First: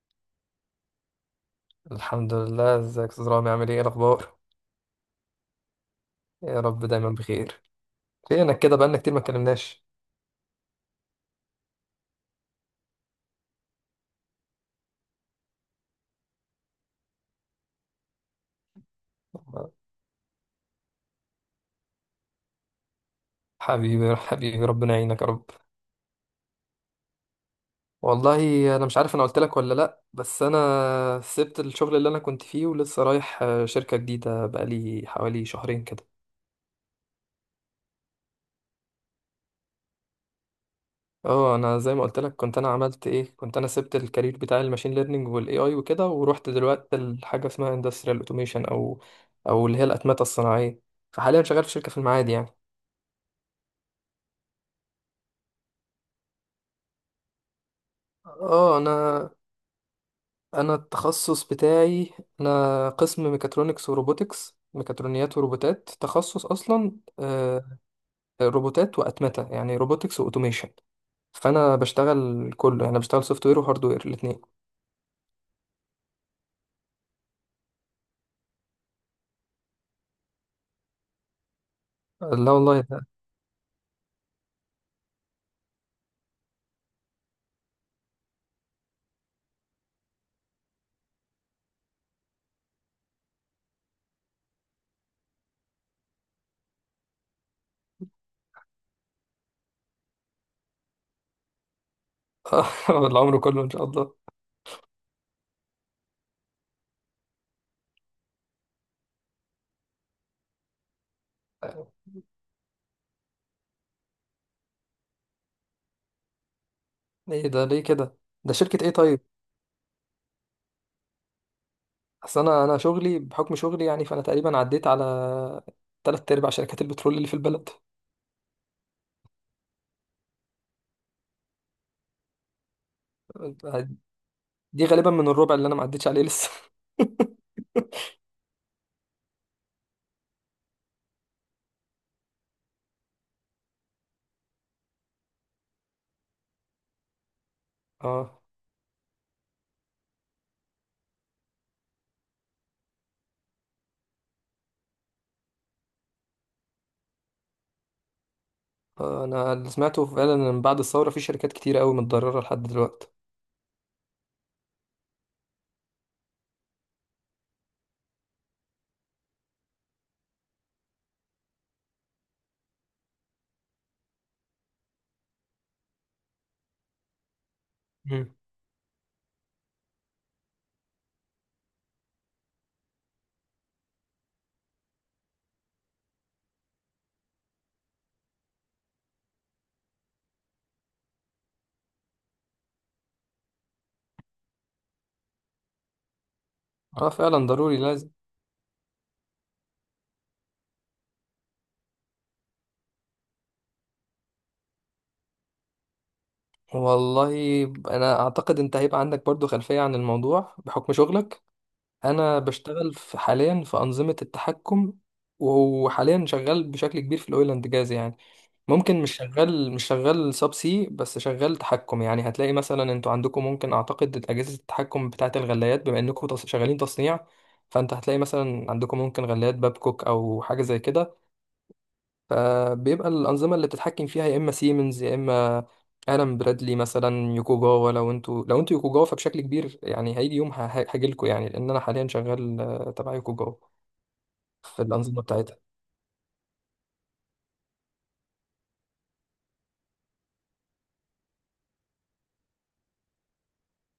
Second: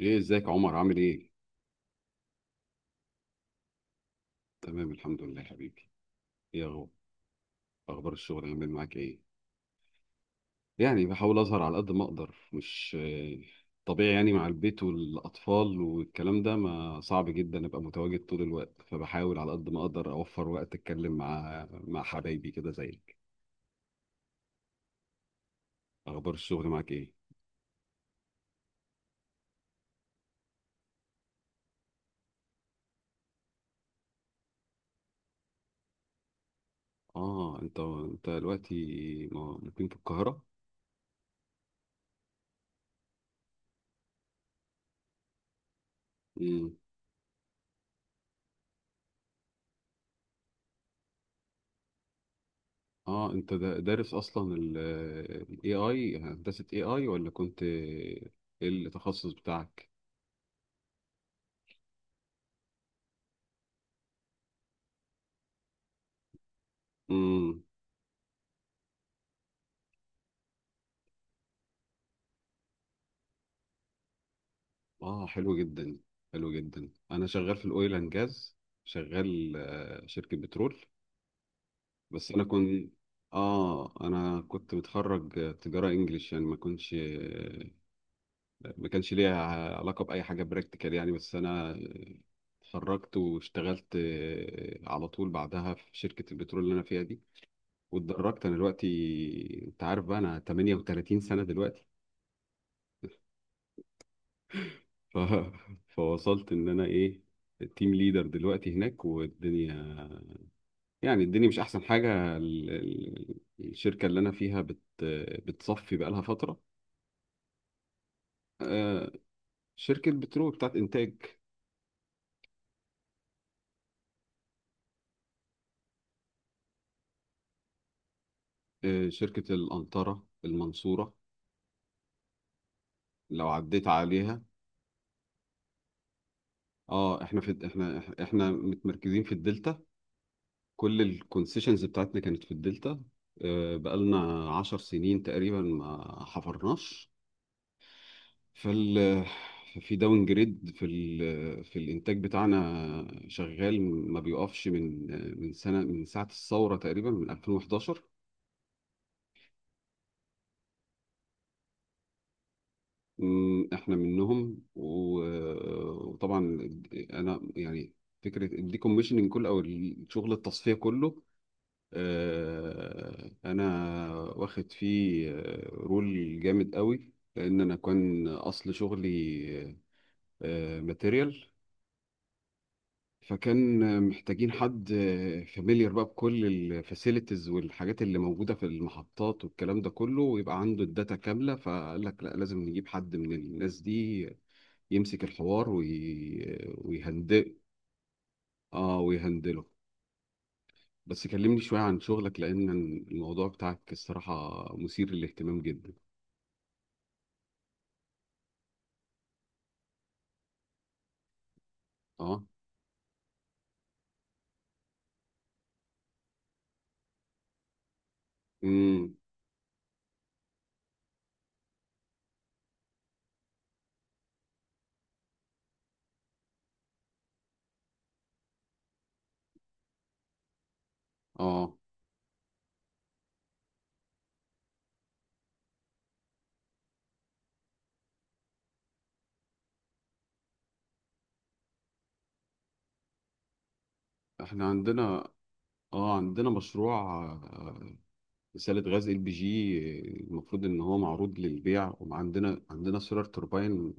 ايه، ازيك يا عمر؟ عامل ايه؟ الحمد لله، ازيك يا استاذ رامي؟ عامل ايه؟ إيه الاخبار؟ تمام، الحمد لله حبيبي. يا ايه رب أغ- دايما بخير. اخبار الشغل فينك عامل كده؟ معاك بقالنا كتير ما ايه؟ اتكلمناش. يعني بحاول اظهر على قد ما اقدر، مش طبيعي، يعني مع البيت والاطفال والكلام ده، ما صعب جدا ابقى متواجد طول الوقت، فبحاول على قد ما اقدر اوفر وقت اتكلم مع حبايبي كده زيك. حبيبي حبيبي، ربنا يعينك يا رب. اخبار الشغل معاك ايه؟ والله انا مش عارف انا قلت لك ولا لا، بس انا سبت الشغل اللي انا كنت فيه ولسه رايح شركة جديدة بقالي حوالي شهرين كده. اه، انت دلوقتي مقيم في القاهرة؟ اه، انا زي ما قلت لك، كنت انا سبت الكارير بتاع الماشين ليرنينج والاي اي وكده، ورحت دلوقتي لحاجة اسمها اندستريال اوتوميشن او اللي هي الاتمتة الصناعية. فحاليا شغال في شركة في المعادي يعني. اه، انت دارس اصلا ال AI، هندسة AI ولا كنت ايه اه، انا التخصص بتاعك؟ انا التخصص بتاعي، انا قسم ميكاترونكس وروبوتكس، ميكاترونيات وروبوتات تخصص اصلا امم. روبوتات واتمته، يعني روبوتكس واوتوميشن. فانا بشتغل كله يعني، بشتغل سوفت وير وهارد وير الاثنين. اه، حلو جدا، حلو جدا. انا شغال في الاويل اند جاز، شغال شركة بترول. لا بس انا والله كنت، ده اه انا كنت متخرج تجارة انجليش، يعني ما كانش ليا علاقة بأي حاجة براكتيكال يعني. بس انا اتخرجت واشتغلت على طول بعدها في شركة البترول اللي انا فيها دي، واتدرجت. انا دلوقتي انت عارف بقى، انا 38 سنة دلوقتي. العمر كله ان شاء الله. ف... فوصلت ان انا ايه، التيم ليدر دلوقتي هناك. والدنيا يعني، الدنيا مش احسن حاجة. الشركة اللي انا فيها بتصفي بقى لها فترة. ايه ده ليه كده؟ ده شركه ايه آه، طيب؟ شركة بترول بتاعت انتاج. اصل انا شغلي بحكم شغلي، يعني فانا تقريبا عديت على تلات ارباع شركات البترول اللي في البلد. شركة القنطرة المنصورة، لو عديت عليها. دي غالبا من الربع اللي انا ما عديتش عليه لسه. اه، احنا في احنا احنا متمركزين في الدلتا، كل الكونسيشنز بتاعتنا كانت في الدلتا. بقالنا 10 سنين تقريبا ما حفرناش. اه فال في داون جريد في الانتاج بتاعنا، شغال ما بيقفش، من سنه، من ساعه الثوره، تقريبا من 2011. انا اللي سمعته فعلا ان من بعد الثوره في شركات كتير قوي متضرره لحد دلوقتي. احنا منهم وطبعا انا يعني فكره الديكوميشننج كله او شغل التصفيه كله. انا واخد فيه رول جامد قوي، لان انا كان مم. اصل شغلي ماتيريال، فكان محتاجين حد فاميليار بقى بكل الفاسيلتيز والحاجات اللي موجوده في المحطات والكلام ده كله، ويبقى عنده الداتا كامله. فقال لك لا، لازم نجيب حد من الناس دي يمسك الحوار وي... آه، اه فعلا، ويهندل، ضروري لازم. اه ويهندله. بس كلمني شويه عن شغلك، لان الموضوع بتاعك الصراحه مثير للاهتمام جدا. والله انا اعتقد انت هيبقى عندك برضو خلفيه عن الموضوع بحكم شغلك. انا اه. بشتغل في حاليا في انظمه التحكم، وحاليا شغال بشكل كبير في الاويل اند جاز يعني. ممكن مش امم. شغال، سب سي، بس شغال تحكم. يعني هتلاقي مثلا انتوا عندكم، ممكن اعتقد، اجهزه التحكم بتاعه الغلايات، بما انكم شغالين تصنيع. فانت هتلاقي مثلا عندكم ممكن غلايات بابكوك او حاجه زي كده. اه، فبيبقى الانظمه اللي بتتحكم فيها يا اما سيمنز، يا اما الان برادلي، مثلا يوكوجاوا. لو انتوا يوكوجاوا فبشكل كبير يعني هيجي يوم هاجي لكم يعني، لان انا حاليا شغال تبع يوكوجاوا احنا في الانظمه عندنا بتاعتها. اه عندنا مشروع رسالة غاز ال بي جي، المفروض ان هو معروض للبيع. وعندنا سولار توربين،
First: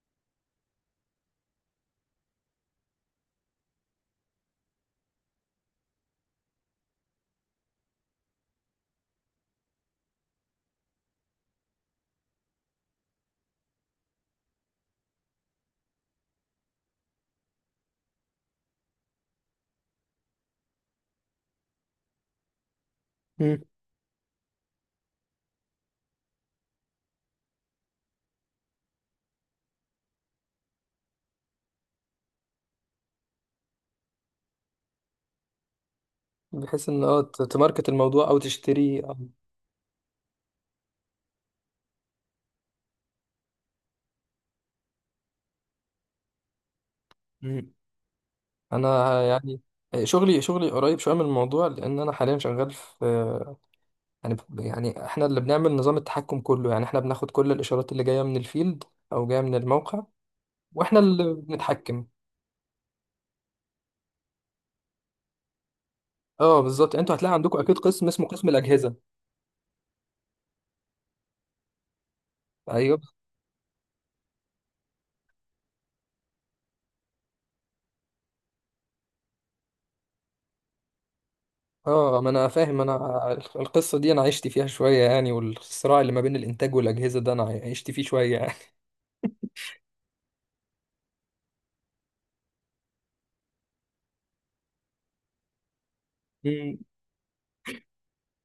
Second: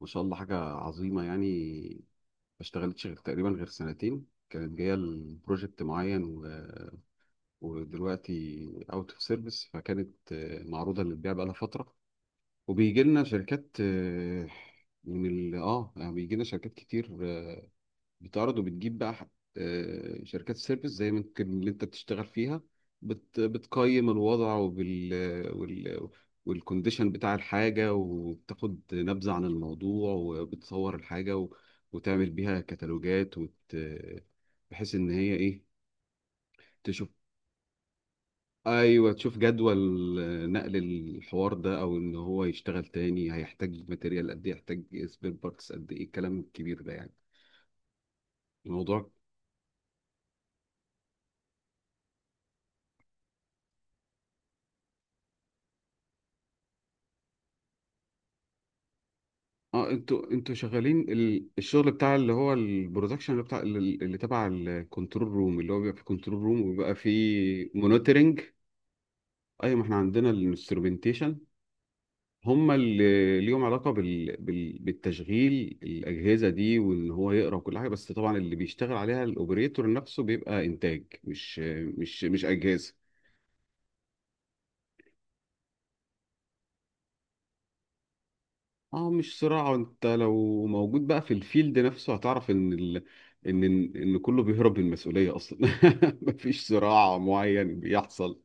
ما شاء الله حاجة عظيمة يعني. ما اشتغلتش غير تقريبا غير سنتين، كانت جاية لبروجكت معين، ودلوقتي اوت اوف سيرفيس. فكانت معروضة للبيع بقالها فترة، وبيجي لنا شركات من ال اه يعني بيجي لنا شركات كتير بتعرض وبتجيب بقى، شركات سيرفيس زي ما يمكن اللي انت بتشتغل فيها، مم. بتقيم الوضع، وبال وال والكونديشن بتاع الحاجة، وبتاخد نبذة عن الموضوع، وبتصور الحاجة وتعمل بيها كتالوجات بحيث ان هي ايه، بحيث ان تشوف. اه تماركت الموضوع او تشتري ايوه، تشوف جدول نقل الحوار ده، او ان هو يشتغل تاني هيحتاج ماتيريال قد ايه، يحتاج سبير بارتس قد ايه، الكلام الكبير ده يعني. مم. الموضوع. انا يعني شغلي قريب شويه من الموضوع، لان انا حاليا شغال في، يعني احنا اللي بنعمل نظام التحكم كله. يعني احنا بناخد كل الاشارات اللي جايه من الفيلد او جايه من اه، الموقع، انتوا واحنا شغالين اللي الشغل بنتحكم. بتاع اللي هو البرودكشن، اللي بتاع اللي تبع الكنترول روم، اللي هو بيبقى في كنترول روم اه وبيبقى بالظبط، انتوا هتلاقي عندكم فيه اكيد قسم اسمه مونيتورنج. قسم الاجهزه. ايوه، ما احنا عندنا الانسترومنتيشن، هم ايوه، اللي ليهم علاقه بالتشغيل. الاجهزه دي وان هو يقرا وكل حاجه، بس طبعا اللي بيشتغل عليها الاوبريتور نفسه، بيبقى انتاج، مش اه مش ما مش انا فاهم، اجهزه. انا القصه دي انا عشت فيها شويه يعني، والصراع اللي ما بين الانتاج والاجهزه ده انا عشت فيه شويه يعني. اه، مش صراع. انت لو موجود بقى في الفيلد نفسه هتعرف ان ال... ان ان كله بيهرب من المسؤوليه اصلا. مفيش مم. صراع معين بيحصل،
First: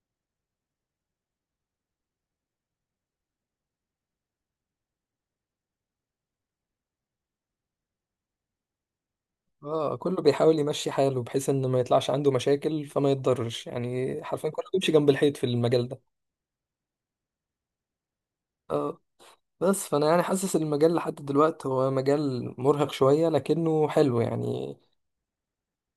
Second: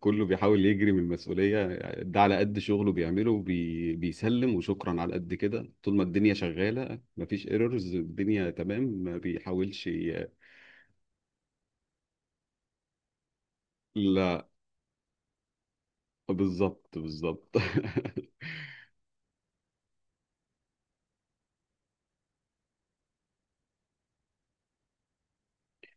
كله بيحاول يجري من المسؤوليه، ده على قد شغله بيعمله بيسلم وشكرا على قد كده. طول ما الدنيا شغاله مفيش ايرورز، الدنيا تمام، ما بيحاولش اه كله بيحاول يمشي حاله بحيث ان ما يطلعش عنده مشاكل فما يتضرش، يعني لا. حرفيا كله بيمشي جنب الحيط في المجال ده. بالظبط، بالظبط. اه، بس فانا يعني حاسس المجال لحد دلوقتي هو مجال مرهق شويه لكنه حلو، يعني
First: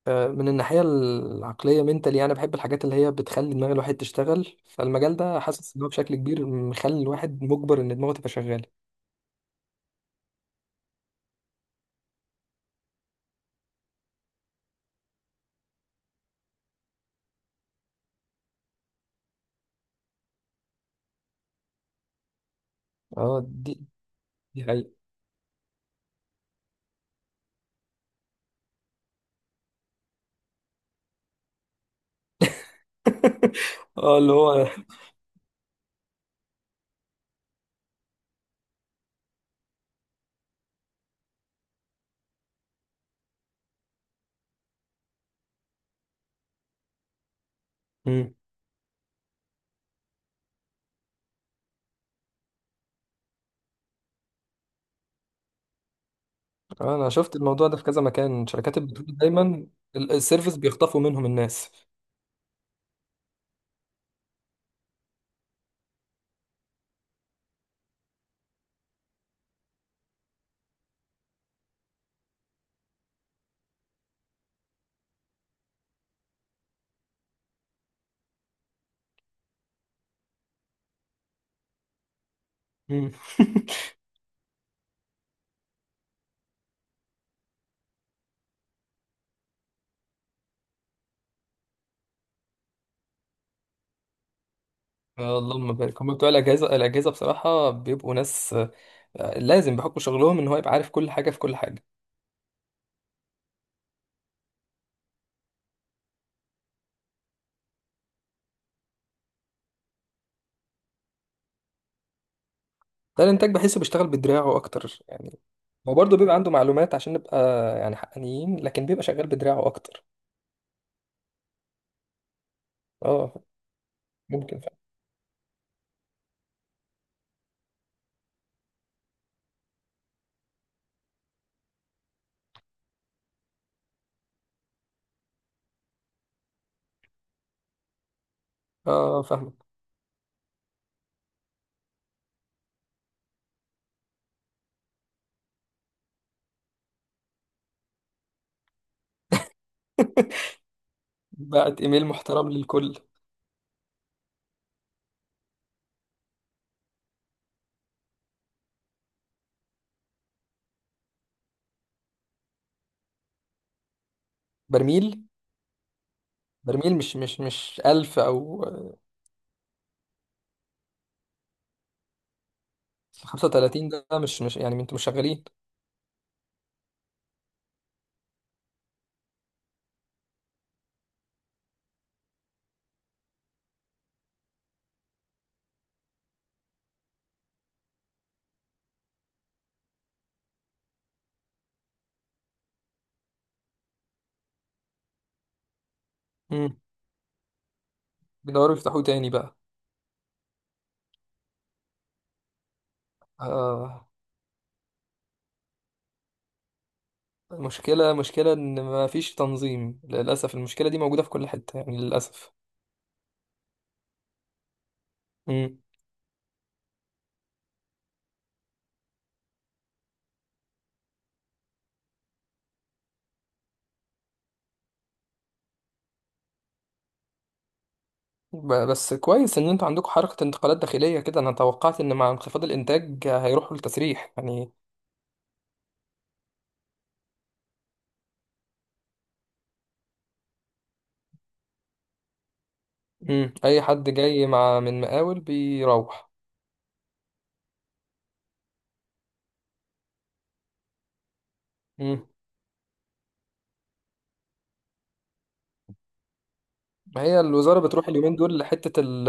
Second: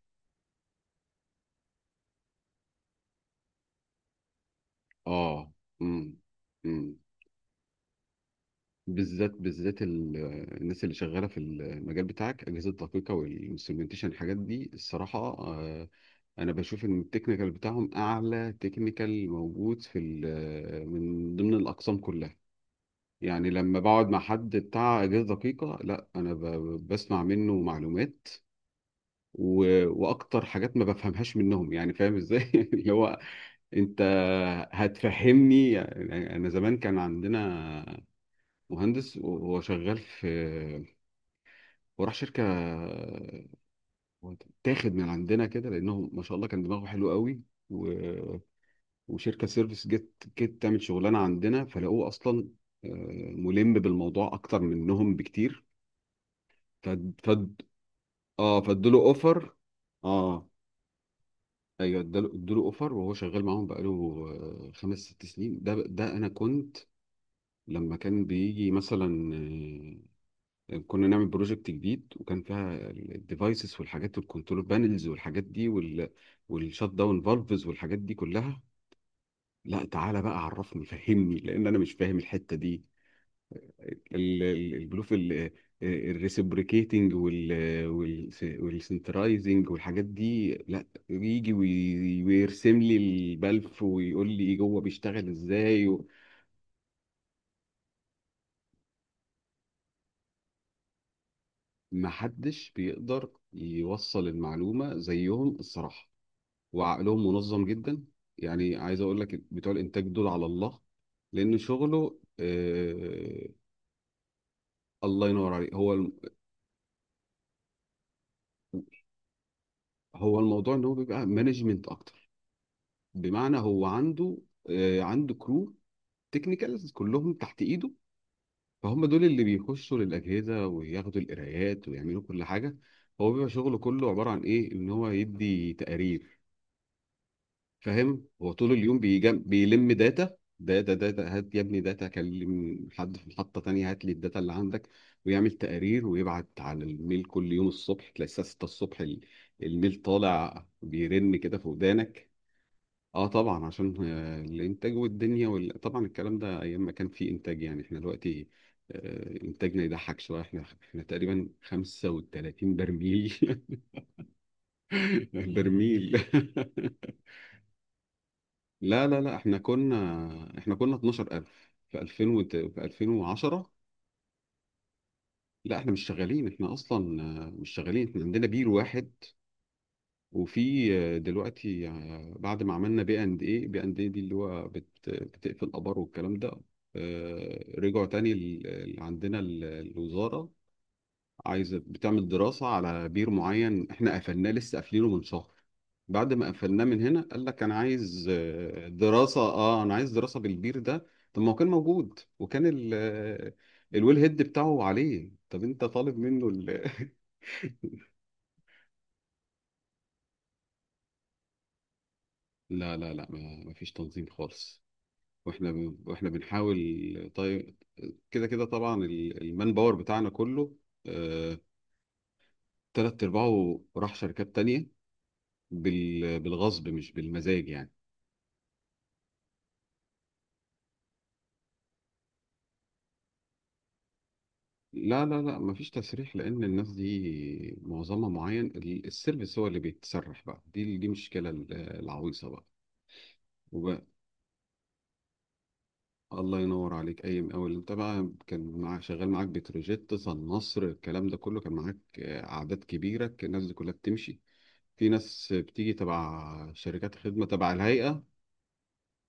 من الناحيه العقليه منتالي. انا بحب الحاجات اللي هي بتخلي دماغ الواحد تشتغل، فالمجال ده اه. حاسس ان هو بشكل امم. كبير امم. مخلي الواحد مجبر ان دماغه تبقى شغاله. بالذات، بالذات الناس اللي شغاله في المجال بتاعك، اجهزه دقيقه والانسترومنتيشن الحاجات دي الصراحه، انا بشوف ان التكنيكال بتاعهم اعلى تكنيكال موجود من ضمن الاقسام كلها. اه، يعني لما دي بقعد مع حد دي حقيقة. بتاع اجهزه دقيقه، لا، انا بسمع منه معلومات و... واكتر حاجات ما بفهمهاش منهم، يعني فاهم ازاي؟ اللي هو انت اه اللي هو هتفهمني يعني. انا زمان كان عندنا مهندس، وهو شغال في، وراح شركه تاخد من عندنا كده، لانهم ما شاء الله كان دماغه حلو قوي. و... مم. وشركه سيرفيس جت تعمل شغلانه عندنا، فلقوه اصلا آه، ملم بالموضوع اكتر منهم بكتير. فد انا شفت فد الموضوع ده في كذا مكان، اه، شركات فادوله البترول اوفر. دايما اه، السيرفيس بيخطفوا منهم الناس. ايوه، ادوله اوفر، وهو شغال معاهم بقاله خمس ست سنين. ده انا كنت لما كان بيجي مثلا كنا نعمل بروجكت جديد، وكان فيها الديفايسز والحاجات والكنترول بانلز والحاجات دي والشات داون فالفز والحاجات دي كلها، لا تعالى بقى عرفني، فهمني، لان انا مش فاهم الحته دي. مم. البلوف الريسبريكيتنج والسنترايزنج والحاجات دي، لا يجي ويرسم لي البلف ويقول لي ايه جوه، بيشتغل آه، اللهم ازاي بارك، هم بتوع الاجهزه، الاجهزه بصراحه بيبقوا ناس لازم بحكم شغلهم ان هو يبقى عارف كل حاجه في كل حاجه. محدش بيقدر يوصل المعلومه زيهم الصراحه، وعقلهم منظم جدا. يعني عايز اقول لك بتوع الانتاج دول على الله، لان شغله ده آه. الانتاج بحسه بيشتغل بدراعه اكتر الله يعني. ينور عليك. هو برضه بيبقى عنده معلومات، عشان نبقى يعني حقانيين، لكن بيبقى شغال بدراعه اكتر. هو الموضوع ان هو بيبقى مانجمنت اكتر. اه، بمعنى هو عنده ممكن فعلا. عنده كرو، تكنيكالز كلهم تحت ايده، فهم دول اللي بيخشوا للاجهزه وياخدوا القرايات ويعملوا كل حاجه. هو بيبقى شغله كله عباره عن ايه؟ ان هو يدي تقارير. فاهم؟ هو طول اليوم اه فاهمك. بيلم داتا داتا داتا، هات يا ابني داتا، كلم حد في محطة تانية هات لي الداتا اللي عندك، ويعمل تقارير ويبعت على الميل، كل يوم الصبح تلاقي الساعة 6 الصبح الميل طالع بيرن كده في بعت ايميل ودانك. محترم للكل. اه طبعا، عشان الانتاج والدنيا طبعا الكلام ده ايام ما كان في انتاج، يعني احنا دلوقتي انتاجنا يضحك شويه، احنا تقريبا 35 برميل. برميل؟ برميل. برميل مش مش 1000 او لا لا لا، احنا كنا، احنا كنا 12,000 في 2000 في 2010. 35 ده مش يعني، انتوا مش شغالين؟ لا، احنا مش شغالين، احنا اصلا مش شغالين. احنا عندنا بير واحد، وفي دلوقتي بعد ما عملنا بي اند ايه، بي اند ايه دي اللي هو بتقفل ابار والكلام ده. رجعوا تاني، عندنا الوزارة عايزة بتعمل دراسة على بير معين احنا قفلناه، لسه قافلينه من شهر. بعد ما امم قفلناه من هنا قال لك انا عايز بيدوروا يفتحوه تاني دراسة. بقى. اه، انا عايز دراسة بالبير ده. طب ما هو كان موجود، وكان ال آه، آه، الويل هيد بتاعه عليه، طب انت طالب منه المشكله، مشكله ان ما فيش تنظيم، للاسف. المشكله دي موجوده في كل حته يعني للاسف. لا لا لا، ما فيش تنظيم خالص. واحنا واحنا بنحاول طيب، كده كده. طبعا المان باور بتاعنا كله آه، تلات ارباعه راح شركات تانية، بالغصب مش بالمزاج يعني. بس كويس ان انتوا عندكم حركة انتقالات داخلية كده، انا توقعت ان مع انخفاض الانتاج هيروحوا للتسريح يعني. لا لا لا، مفيش تسريح، لان الناس دي معظمها معين. السيرفيس هو اللي بيتسرح بقى، دي مشكله العويصه بقى. مم. اي وبقى حد جاي مع من مقاول بيروح. الله ينور عليك. اي مقاول انت بقى كان معاك شغال معاك، بتروجيت، صن، نصر، الكلام ده كله، كان معاك مم. اعداد كبيره، كان الناس دي كلها بتمشي، في ناس بتيجي تبع شركات ما هي خدمه تبع الوزارة بتروح الهيئه. اليومين دول لحتة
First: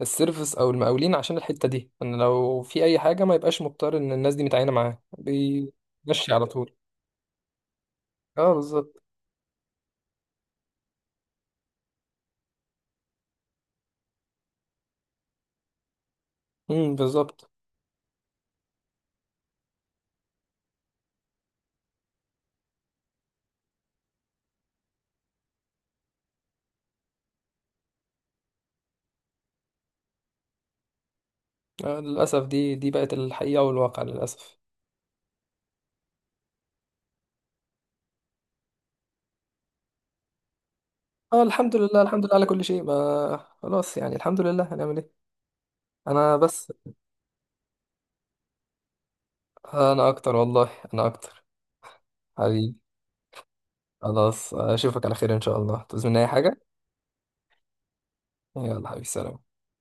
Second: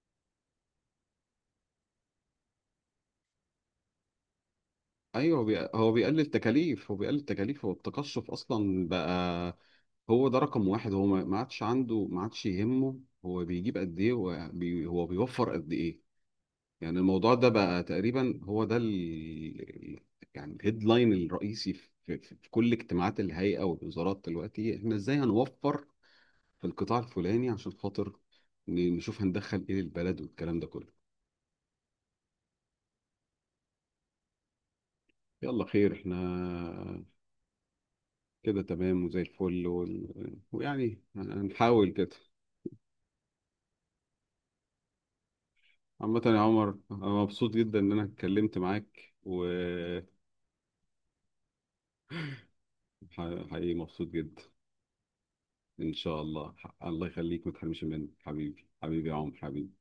السيرفس او المقاولين، عشان الحتة دي ان لو في اي حاجة ما يبقاش مضطر ان الناس دي متعينة معاه، ايوه، هو بيقلل بيمشي على طول. تكاليف، هو التقشف اه اصلا بالظبط. بقى. هو ده رقم واحد، هو ما ما عادش عنده ما عادش يهمه هو بيجيب قد ايه، هو بيوفر قد ايه. مم، يعني الموضوع ده بالظبط. بقى تقريبا هو ده ال، يعني الهيدلاين الرئيسي في كل اجتماعات الهيئة والوزارات دلوقتي، احنا ازاي هنوفر في القطاع الفلاني عشان خاطر نشوف هندخل ايه للبلد والكلام ده كله. آه، للاسف دي بقت الحقيقة والواقع، للاسف. يلا خير، احنا كده تمام وزي الفل ويعني اه الحمد هنحاول لله، كده. الحمد لله على كل شيء، ما خلاص يعني، الحمد لله. هنعمل ايه؟ عامة انا يا عمر، بس، أنا مبسوط جدا إن أنا اتكلمت معاك، وحقيقي انا اكتر والله انا اكتر، حبيبي. مبسوط جدا. خلاص اشوفك على خير ان شاء الله، إن تعوز مني شاء اي الله، حاجه الله يخليك، ما تحرمش مني حبيبي، يلا حبيبي، حبيبي يا عمر، سلام. حبيبي.